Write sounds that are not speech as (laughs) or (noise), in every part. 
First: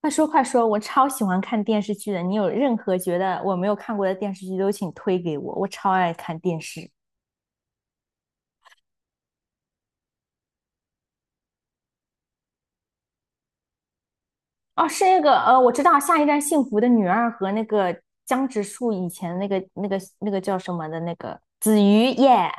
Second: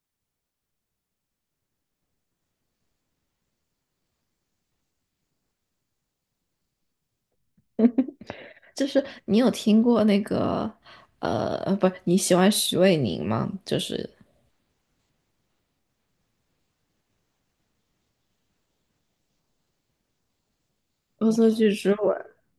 快说快说，我超喜欢看电视剧的。你有任何觉得我没有看过的电视剧都请推给我，我超爱看电视。就是你有听过那个不，你喜欢徐伟宁吗？就是哦，是那个我知道《下一站幸福的女二》和那个江直树以前那个叫什么的那《恶个作剧子之吻》瑜耶。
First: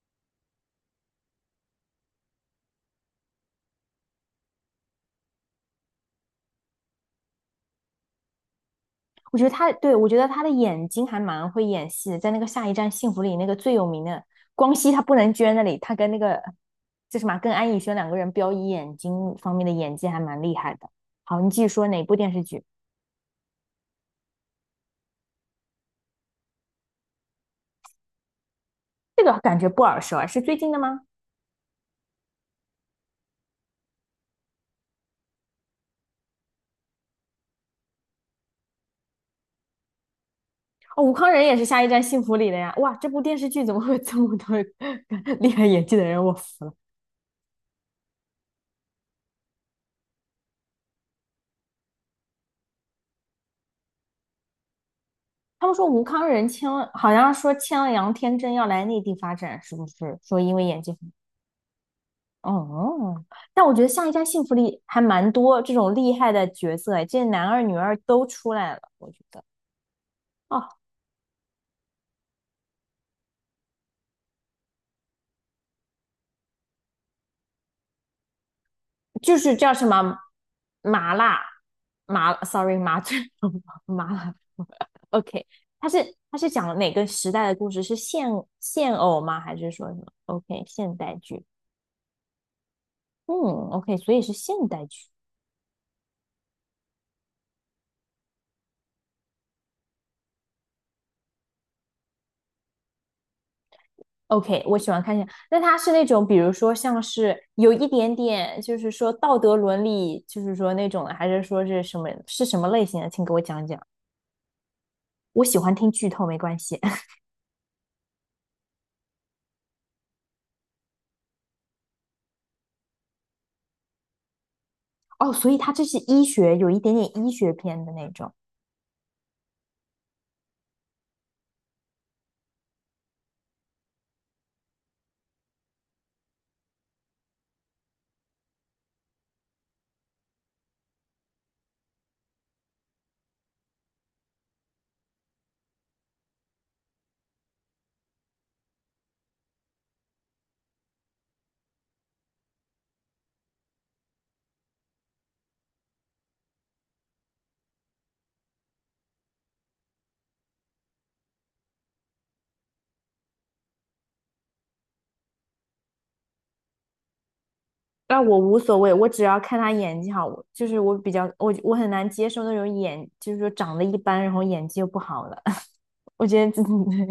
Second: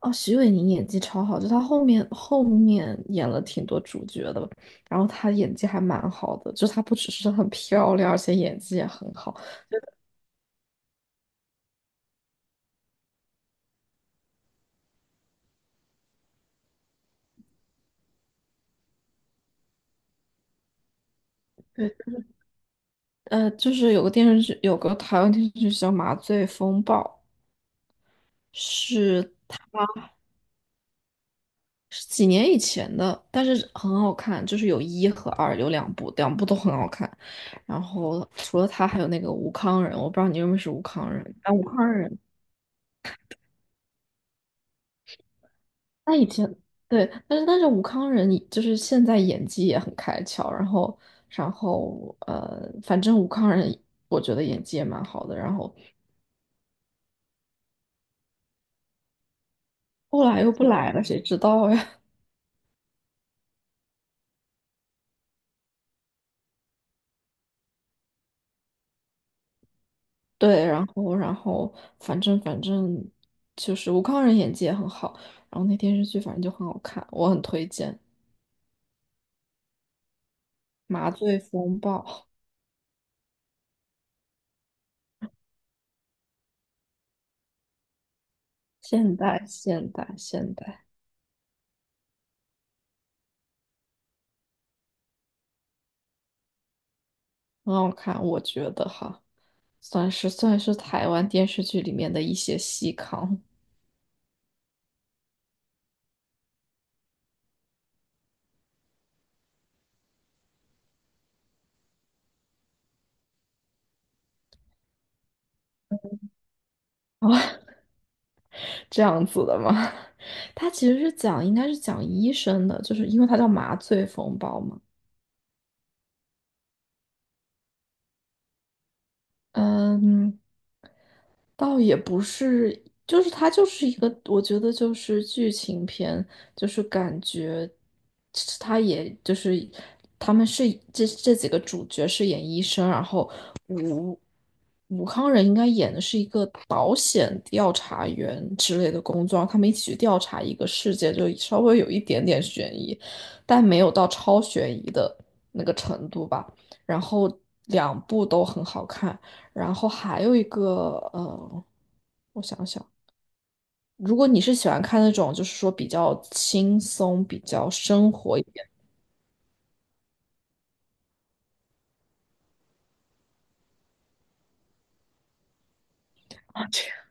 哦，徐伟宁演技超好，就他后面演了挺多主角的，然后他演技还蛮好的，就他不只是很漂亮，而且演技也很好。我觉得她对我觉得她的眼睛还蛮会演戏的，在那个《下一站幸福》里那个最有名的光熙他不能捐那里，他跟那个就什么啊跟安以轩两个人飙以眼睛方面的演技还蛮厉害的。好，你继续说对，哪部电视剧？就是有个电视剧，有个台湾电视剧叫《麻醉风暴》，这是。个感觉不耳熟啊，是最近的吗？是几年以前的，但是很好看，就是有一和二，有两部，两部都很好看。然后除了他，还有那个吴康仁，我不知道你认不认识吴哦，吴康仁。康仁啊，也吴是《下一康站仁，幸福》里的呀。哇，这部电视剧怎么会有这么多 (laughs) 厉害演技的他人？以我前服了。对，但是吴康仁就是现在演技也很开窍，然后反正吴康仁我觉得演技也蛮好的，然他们后说吴康仁签了，好像说签了杨天真要来内地发展，是不是？后说来又因为不演来技。了，谁知道呀？哦，但我觉得《下一站幸福》里还蛮多这种厉害的角色，哎，这男二女二都出来了，我觉得。哦，对，然后反正就是吴康仁演技也很好，然后那电视剧反正就很好看，我很推荐就是叫什么《麻麻醉辣风暴》，麻，sorry 麻醉 (laughs) 麻辣 (laughs)，OK，它是讲哪个时代的故事？是现 (laughs) 现现偶吗？代还是说现什么代现？OK，代现代剧，嗯，OK，所以是现代剧。很好看，我觉得哈，算是台湾电视剧里面的一些细糠。OK，我喜欢看现，那它是那种，比如说像是有一点点，就是说道德伦理，就是说那种的，还是说是什么类型的？请给我讲讲。我喜欢听剧透，没关系。(laughs) 啊，(laughs) 这样子的吗？(laughs) 它其实是讲，应该是讲医生的，就是因为它叫麻醉风暴嘛。哦，所以它这是医学，有一点点医学片的那种。嗯，倒也不是，就是它就是一个，我觉得就是剧情片，就是感觉它也就是他们是这几个主角是演医生，然后武康人应该演的是一个保险调查员之类的工作，他们一起去调查一个事件，就稍微有一点点悬疑，但没有到超悬疑的那个程度吧。然后两部都很好看，然后还有一个我想想，如果你是喜欢看那种就是说比较轻松、比较生那活我一无点。的。所谓，我只要看他演技好，就是我比较我很难接受那种演，就是说长得一般，然后演技又不好的。(laughs) 我觉得自己 (laughs)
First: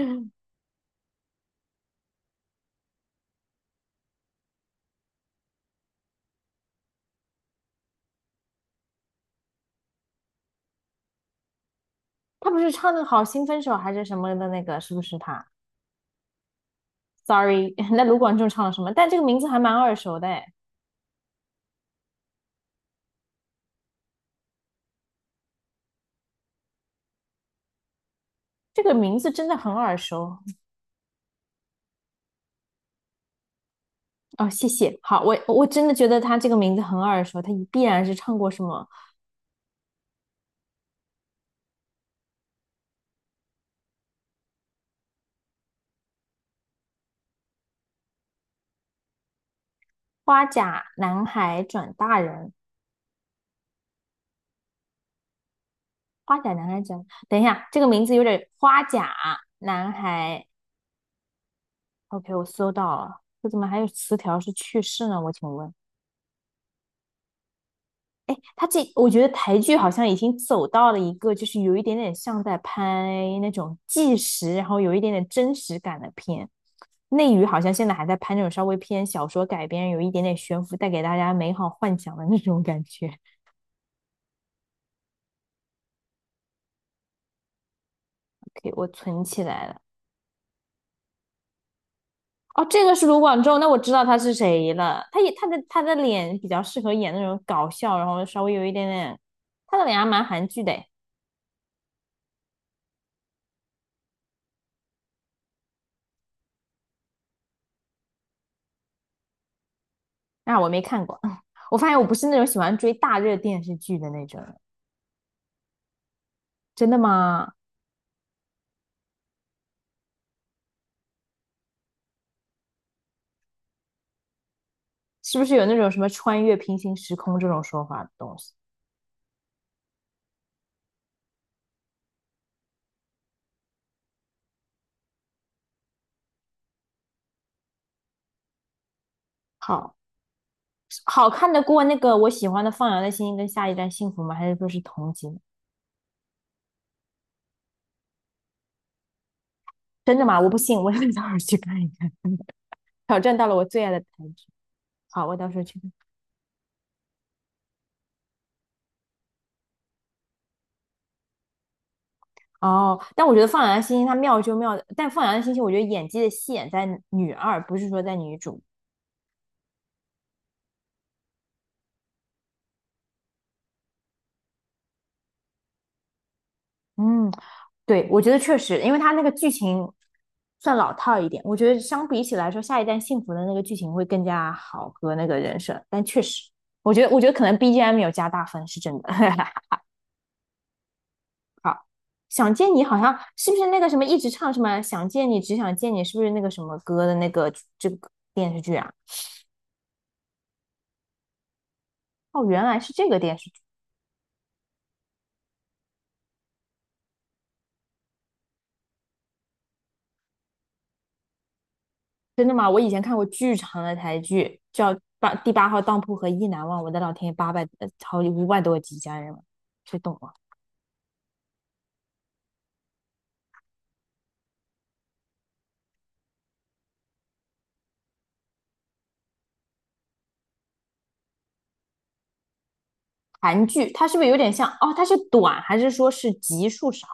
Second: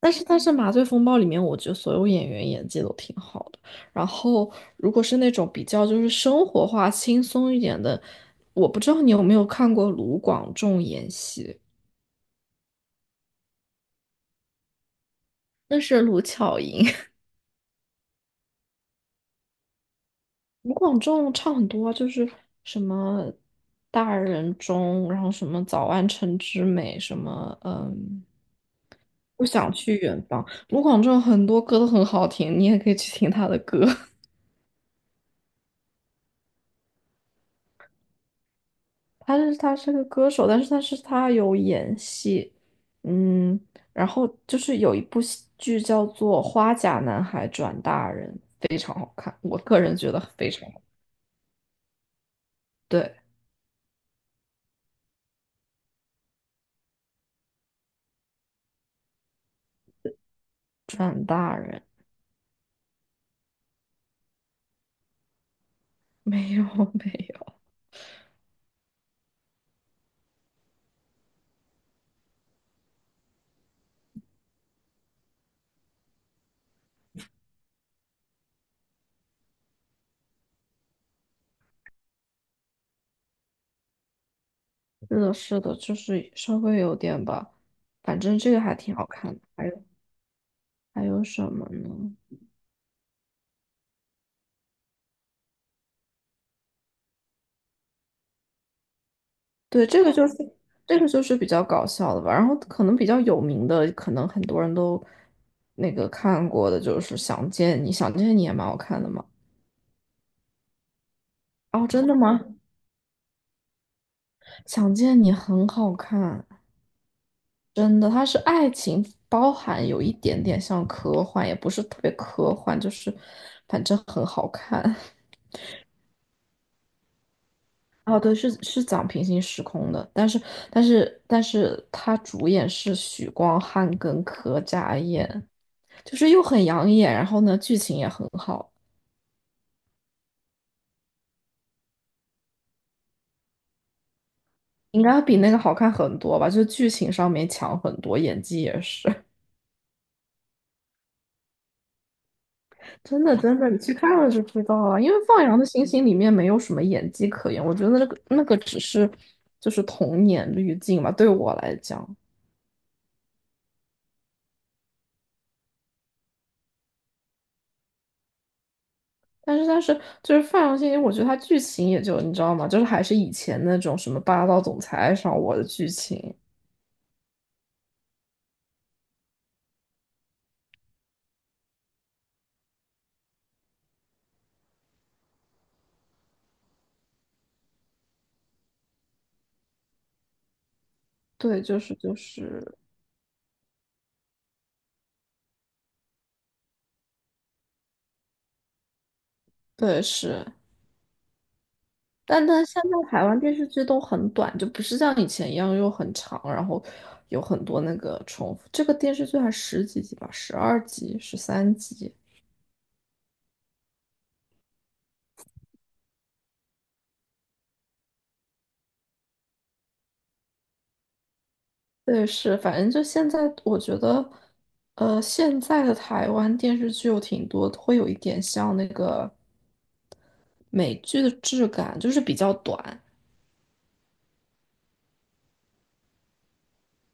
但是 但是《麻醉风暴》里面，我觉得所有演员演技都挺好的。然后，如果是那种比较就是生活化、轻松一点的，我不知道你有没有看过卢广仲演戏，他不是唱的《好心分手》还是什么的那个，是不是他那是卢巧音。(laughs) ？Sorry，(laughs) 那卢广仲唱了什么？但这个名字还蛮耳熟的，哎，卢广仲唱很多啊就是什么《大人中》，然后什么《早安城之美》，什么嗯，这个名字不真的想很耳去远熟方。卢广仲很多歌都很好听，你也可以去听他的歌。(laughs) 哦。谢谢，好，我真的觉得他这个名字很耳熟，他必然是唱过什么他是个歌手，但是他有演戏，嗯，然后就是有一部戏剧叫做《花甲男孩转大人》，非常好看，我个人觉得《花非常好。甲男孩转大人》对，花甲男孩讲，等一下，这个名字有点花甲男孩。OK，我搜到了，这怎么还有词条是去世呢？我请问，没有 (laughs) 没有，哎，他这我觉得台剧好像已经走到了一个，就是有一点点像在拍那种纪实，然后有一点点真实感的片。内娱好像现在还在拍那种稍微偏小说改编，有一点点悬浮，带给大家美好幻想的那种感觉。是的，是的，就是稍微有点吧，反正这个 OK，还我挺好存看的。起来还了。有还有什么呢？哦，这个是卢广仲，那我知道他是谁了。他也他的脸比较适合演那种搞笑，然后稍微有一点点，他的对，脸还这个蛮就是韩剧的诶。这个就是比较搞笑的吧，然后可能比较有名的，可能很多人都那个看过的，就是《想见你》，《想见你》也蛮好看的嘛。那我没看过，(laughs) 我哦，发现我真不的是那吗？种喜欢追大热电视剧的那种人想见你很好看，真的吗？真的，它是爱情，包含有一点点像科幻，也不是特别科幻，就是反正很好看。是不是有那种什么穿越平行时空这种说法的哦，对，东是西？是讲平行时空的，但是它主演是许光汉跟柯佳燕，就是又很养眼，然后呢剧情也很好，好，好看得过那个我喜欢的《放羊的星星》跟《下一站幸福》吗？还是说是应同该比级？那个好看很多吧，就剧情上面强很多，演技也是。真的吗？我不信，我得到时候去看一看，挑真战的到了真我的，你最爱去的台看了就剧。知道了。因为好，我《放到时羊候的去星看。星》里面没有什么演技可言，我觉得那个只是就是童年滤镜吧，对我来讲。哦，但我觉得放羊的星星它妙就妙，但放羊的星星我觉得演技的戏演在女二，不是说在女主。但是就是《放羊星星》，我觉得它剧情也就你知道吗？就是还是以前那种什么霸道总裁爱上我的剧情。嗯，对，我觉得确实，因为它那个剧情算老套一点，我觉得相比起来说，《下一站幸福》的那个剧情会更加好和那个人设，但确实，我觉得可能 BGM 有加大分是真的。(laughs) 对，就好，是就想见是你好像是不是那个什么一直唱什么想见你只想见你，是不是那个什么歌的那个这个电视剧啊？对是，哦，但原但来现是这在个台电湾视。电剧。视剧都很短，就不是像以前一样又很长，然后有很多那个重复。这个电视剧还十几集吧，12集、13集。真的吗？我以前看过巨长的台剧，叫《八第八号当铺》和《意难忘》，我的老天爷，八百好五百多集，家人们，谁懂啊？对，是，反正就现在，我觉得，现在的台湾电视剧有挺多，会有一点像那个美剧的质感，就是比较短，韩剧它是不是有点像？哦，它是短还是说是集数少？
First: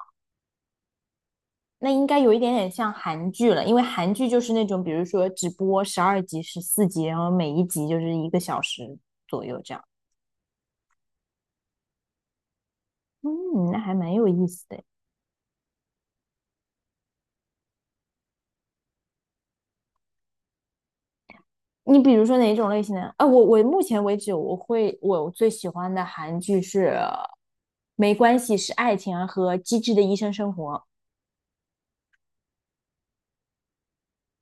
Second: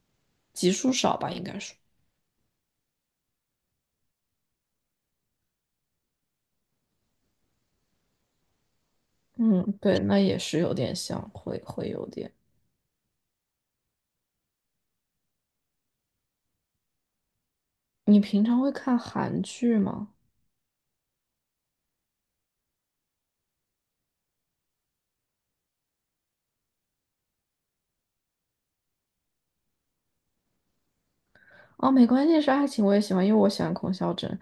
集数少吧，应该是。那应该有一点点像韩剧了，因为韩剧就是那种，比如说只播十二集、十四集，然后每一集就是一个小时左右嗯，这样。对，那也是有点像，会有点。嗯，那还蛮有意思的。你平常会看韩剧吗？你比如说哪种类型的？啊，我目前为止我最喜欢的韩剧是《没关系是爱情》啊和《机智的医生生活》哦，没关系，是爱情我也喜欢，因为我喜欢孔孝真。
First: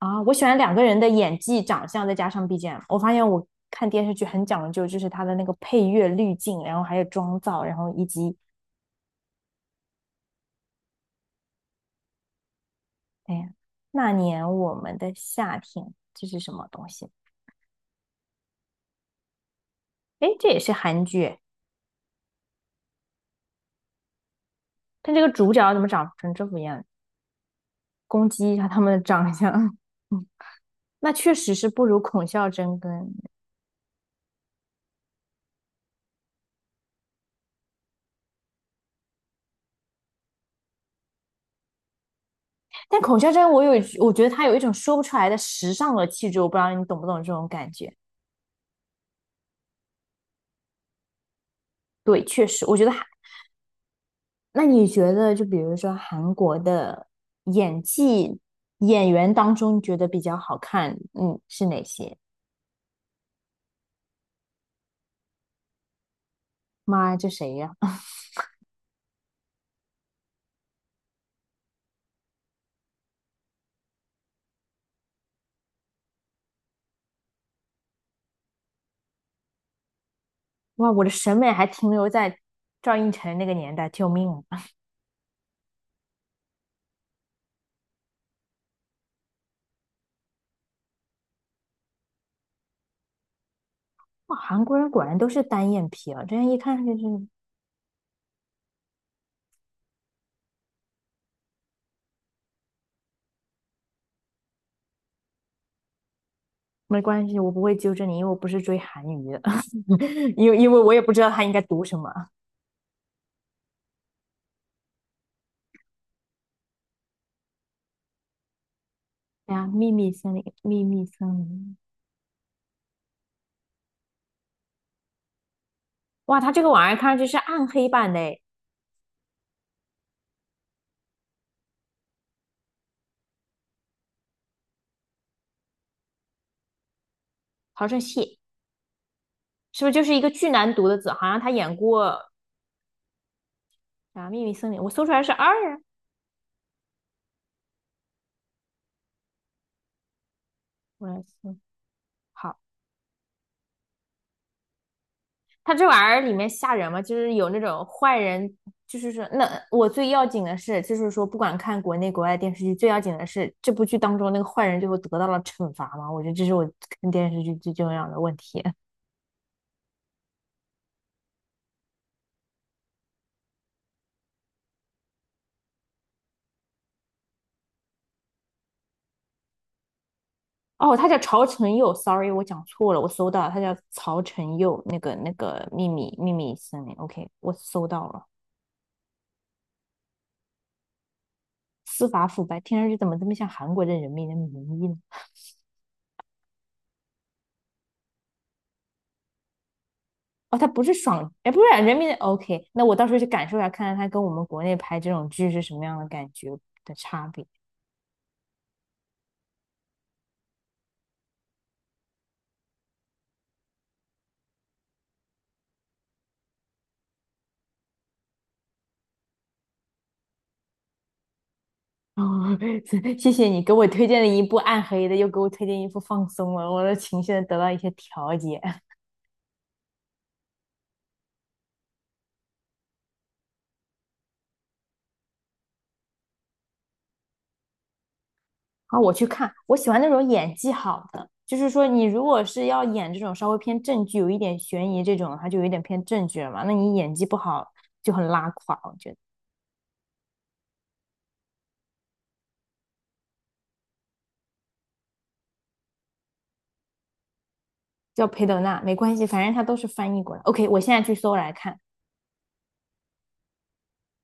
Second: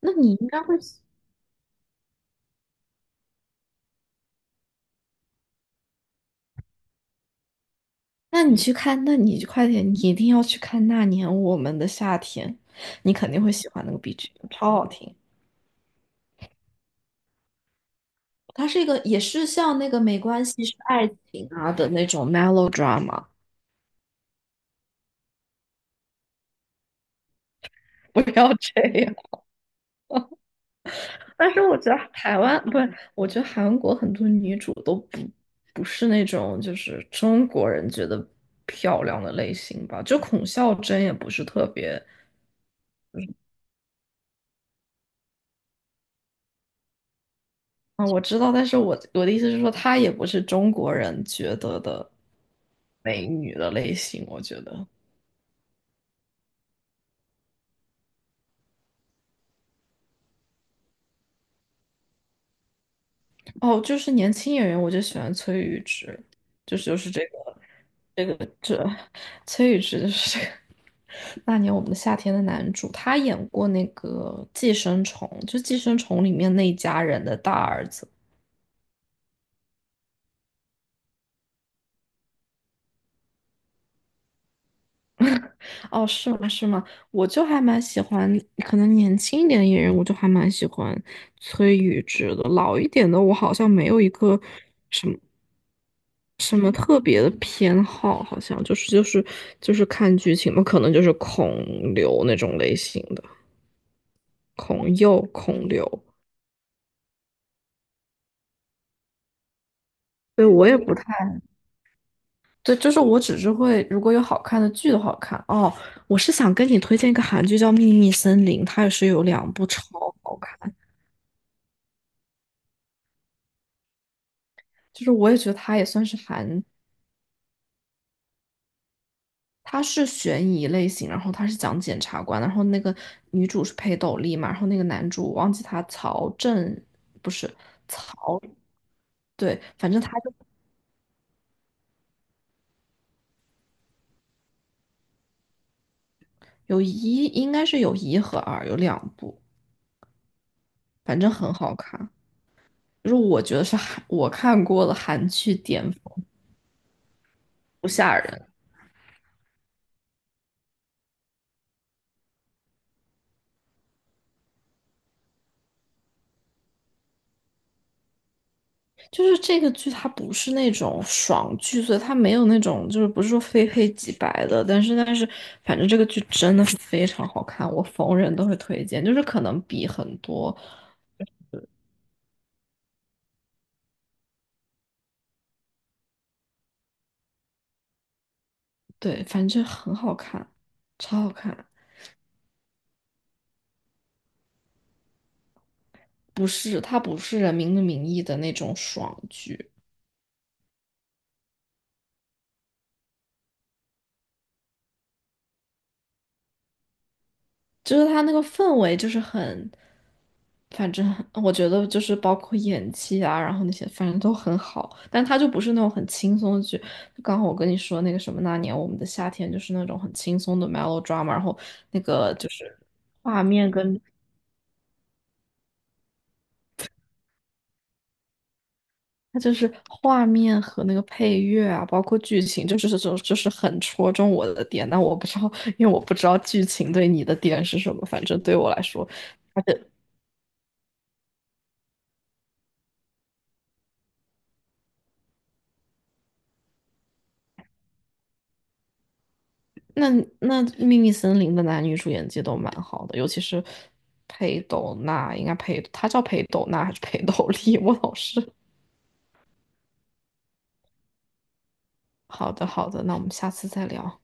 那我你喜应欢该两会个人喜，的演技、长相，再加上 BGM。我发现我看电视剧很讲究，就是它的那个配乐滤镜，然后还有妆造，然后以及那你去看，那你快点，你一定要去看《那年我们的夏天》，你肯哎定会呀，喜欢那个 那 BGM，年超我好们的听。夏天，这是什么东西？它是一个也是像那个《没哎，关这也系是是韩爱剧情》啊的那种 melodrama。但这个主角怎么长成这副样？不攻击要一下他这们的样。长相。(laughs) 那确 (laughs) 但实是是我不觉如得孔台孝湾真不是，跟，我觉得韩国很多女主都不是那种就是中国人觉得漂亮的类型吧。就孔孝真也不是特别但孔孝真我觉得她有一种说不出来的时尚的气质，我不知道你懂不懂这种感觉。啊，我知道，但是我的意思是说，她也不是中国人觉得的对，确实，我觉得美女的类型。我觉那你得觉得就比如说韩国的演技演员当中，你觉得比较好看，嗯，是哪些？哦，就是年轻演员，我就喜欢崔宇植，就是就妈是呀，这这谁个。呀、(laughs) 崔宇植就是这个那年我们的夏天的男主，他演过那个《寄生虫》，就《寄生虫》里面那一家人的大儿子。哇，我的审美还停留在赵寅成那个年代，救命啊！哦，是吗？是吗？我就还蛮喜欢，可能年轻一点的演员，我就还蛮喜欢崔宇植的。老一点的，我好像没有一哇，个韩国人果然都是单眼皮啊，这样什一么看就特别是的偏好，好像就是看剧情嘛，可能就是孔刘那种类型的，孔侑、孔刘。没关系，我不会纠正你，因为我不是追韩语的，(laughs) 对，因为我因也为我不也不知太道它应该读什么。对，就是我只是会，如果有好看的剧的好看哦，我是想跟你推荐一个韩剧叫《秘密森林》，它也是有两哎呀，部超秘密森好林，看，秘密森林，就是我也觉得它也算是哇，它这韩，个玩意儿看上去是暗黑版的诶，它是悬疑类型，然后它是讲检察官，然后那个女主是裴斗丽嘛，然后那个男主我忘记他曹正不是好像蟹，曹，对，是不反是正就是他一个就巨难读的字？好像他演过啊《秘密森林》，我搜出来是二啊，应该是有一和二，有两部，我反来正很搜，好看，好。就是我觉得是韩我看过的韩剧他巅这玩意儿峰，里面吓人吗？就是有那种不吓坏人。人，就是说，那我最要紧的是，就是说，不管看国内国外电视剧，最要紧的是这部剧当中那个坏人最后得到了惩罚吗？我觉得这是我看电视剧最重要的问题。(laughs) 就是这个剧，它不是那种爽剧，所以它没有那种就是不是说非黑即白的，但是反正这个剧真的是非常好看，我逢人都会推荐，就是可能比很多哦，他叫曹承佑，sorry，我讲错了，我搜到了他叫曹承佑，那个那个秘密森林，OK，我搜到了。对，反正很好看，超好看，司法腐败，听上去怎么这么像韩国的人民的名义呢？不是它不是《人民的名义》的那种爽剧，哦，他不是爽，哎，不是啊人民的 OK，那我到时候去感受一下，看看他跟我们国内拍这种剧是什么样的感觉的差别。就是它那个氛围就是很反正我觉得就是包括演技啊，然后那些反正都很好，但他就不是那种很轻松的剧。就刚好我跟你说那个什么那年我们的夏天，就是那种很轻松的 melodrama，然后那个哦，就是 (laughs) 谢画谢你面给我跟推荐了一部暗黑的，又给我推荐一部放松了，我的情绪得到一些调节。它就是画面和那个配乐啊，包括剧情，就是这种就是很戳中我的点。但我不知道，因为我不知道剧情对你的点是什么，反正对我来啊，说。我去看，他我喜的。欢那种演技好的，就是说你如果是要演这种稍微偏正剧，有一点悬疑这种，它就有一点偏正剧了嘛。那你演技不好就很拉垮，我觉得。那那《秘密森林》的男女主演技都蛮好的，尤其是裴斗娜，应该裴，她叫裴斗娜还是裴斗丽？(laughs) 我老叫裴是。德娜没关系，反正它都是翻译过来。OK，我现在去搜来看。好的，好的，那我们下次再聊。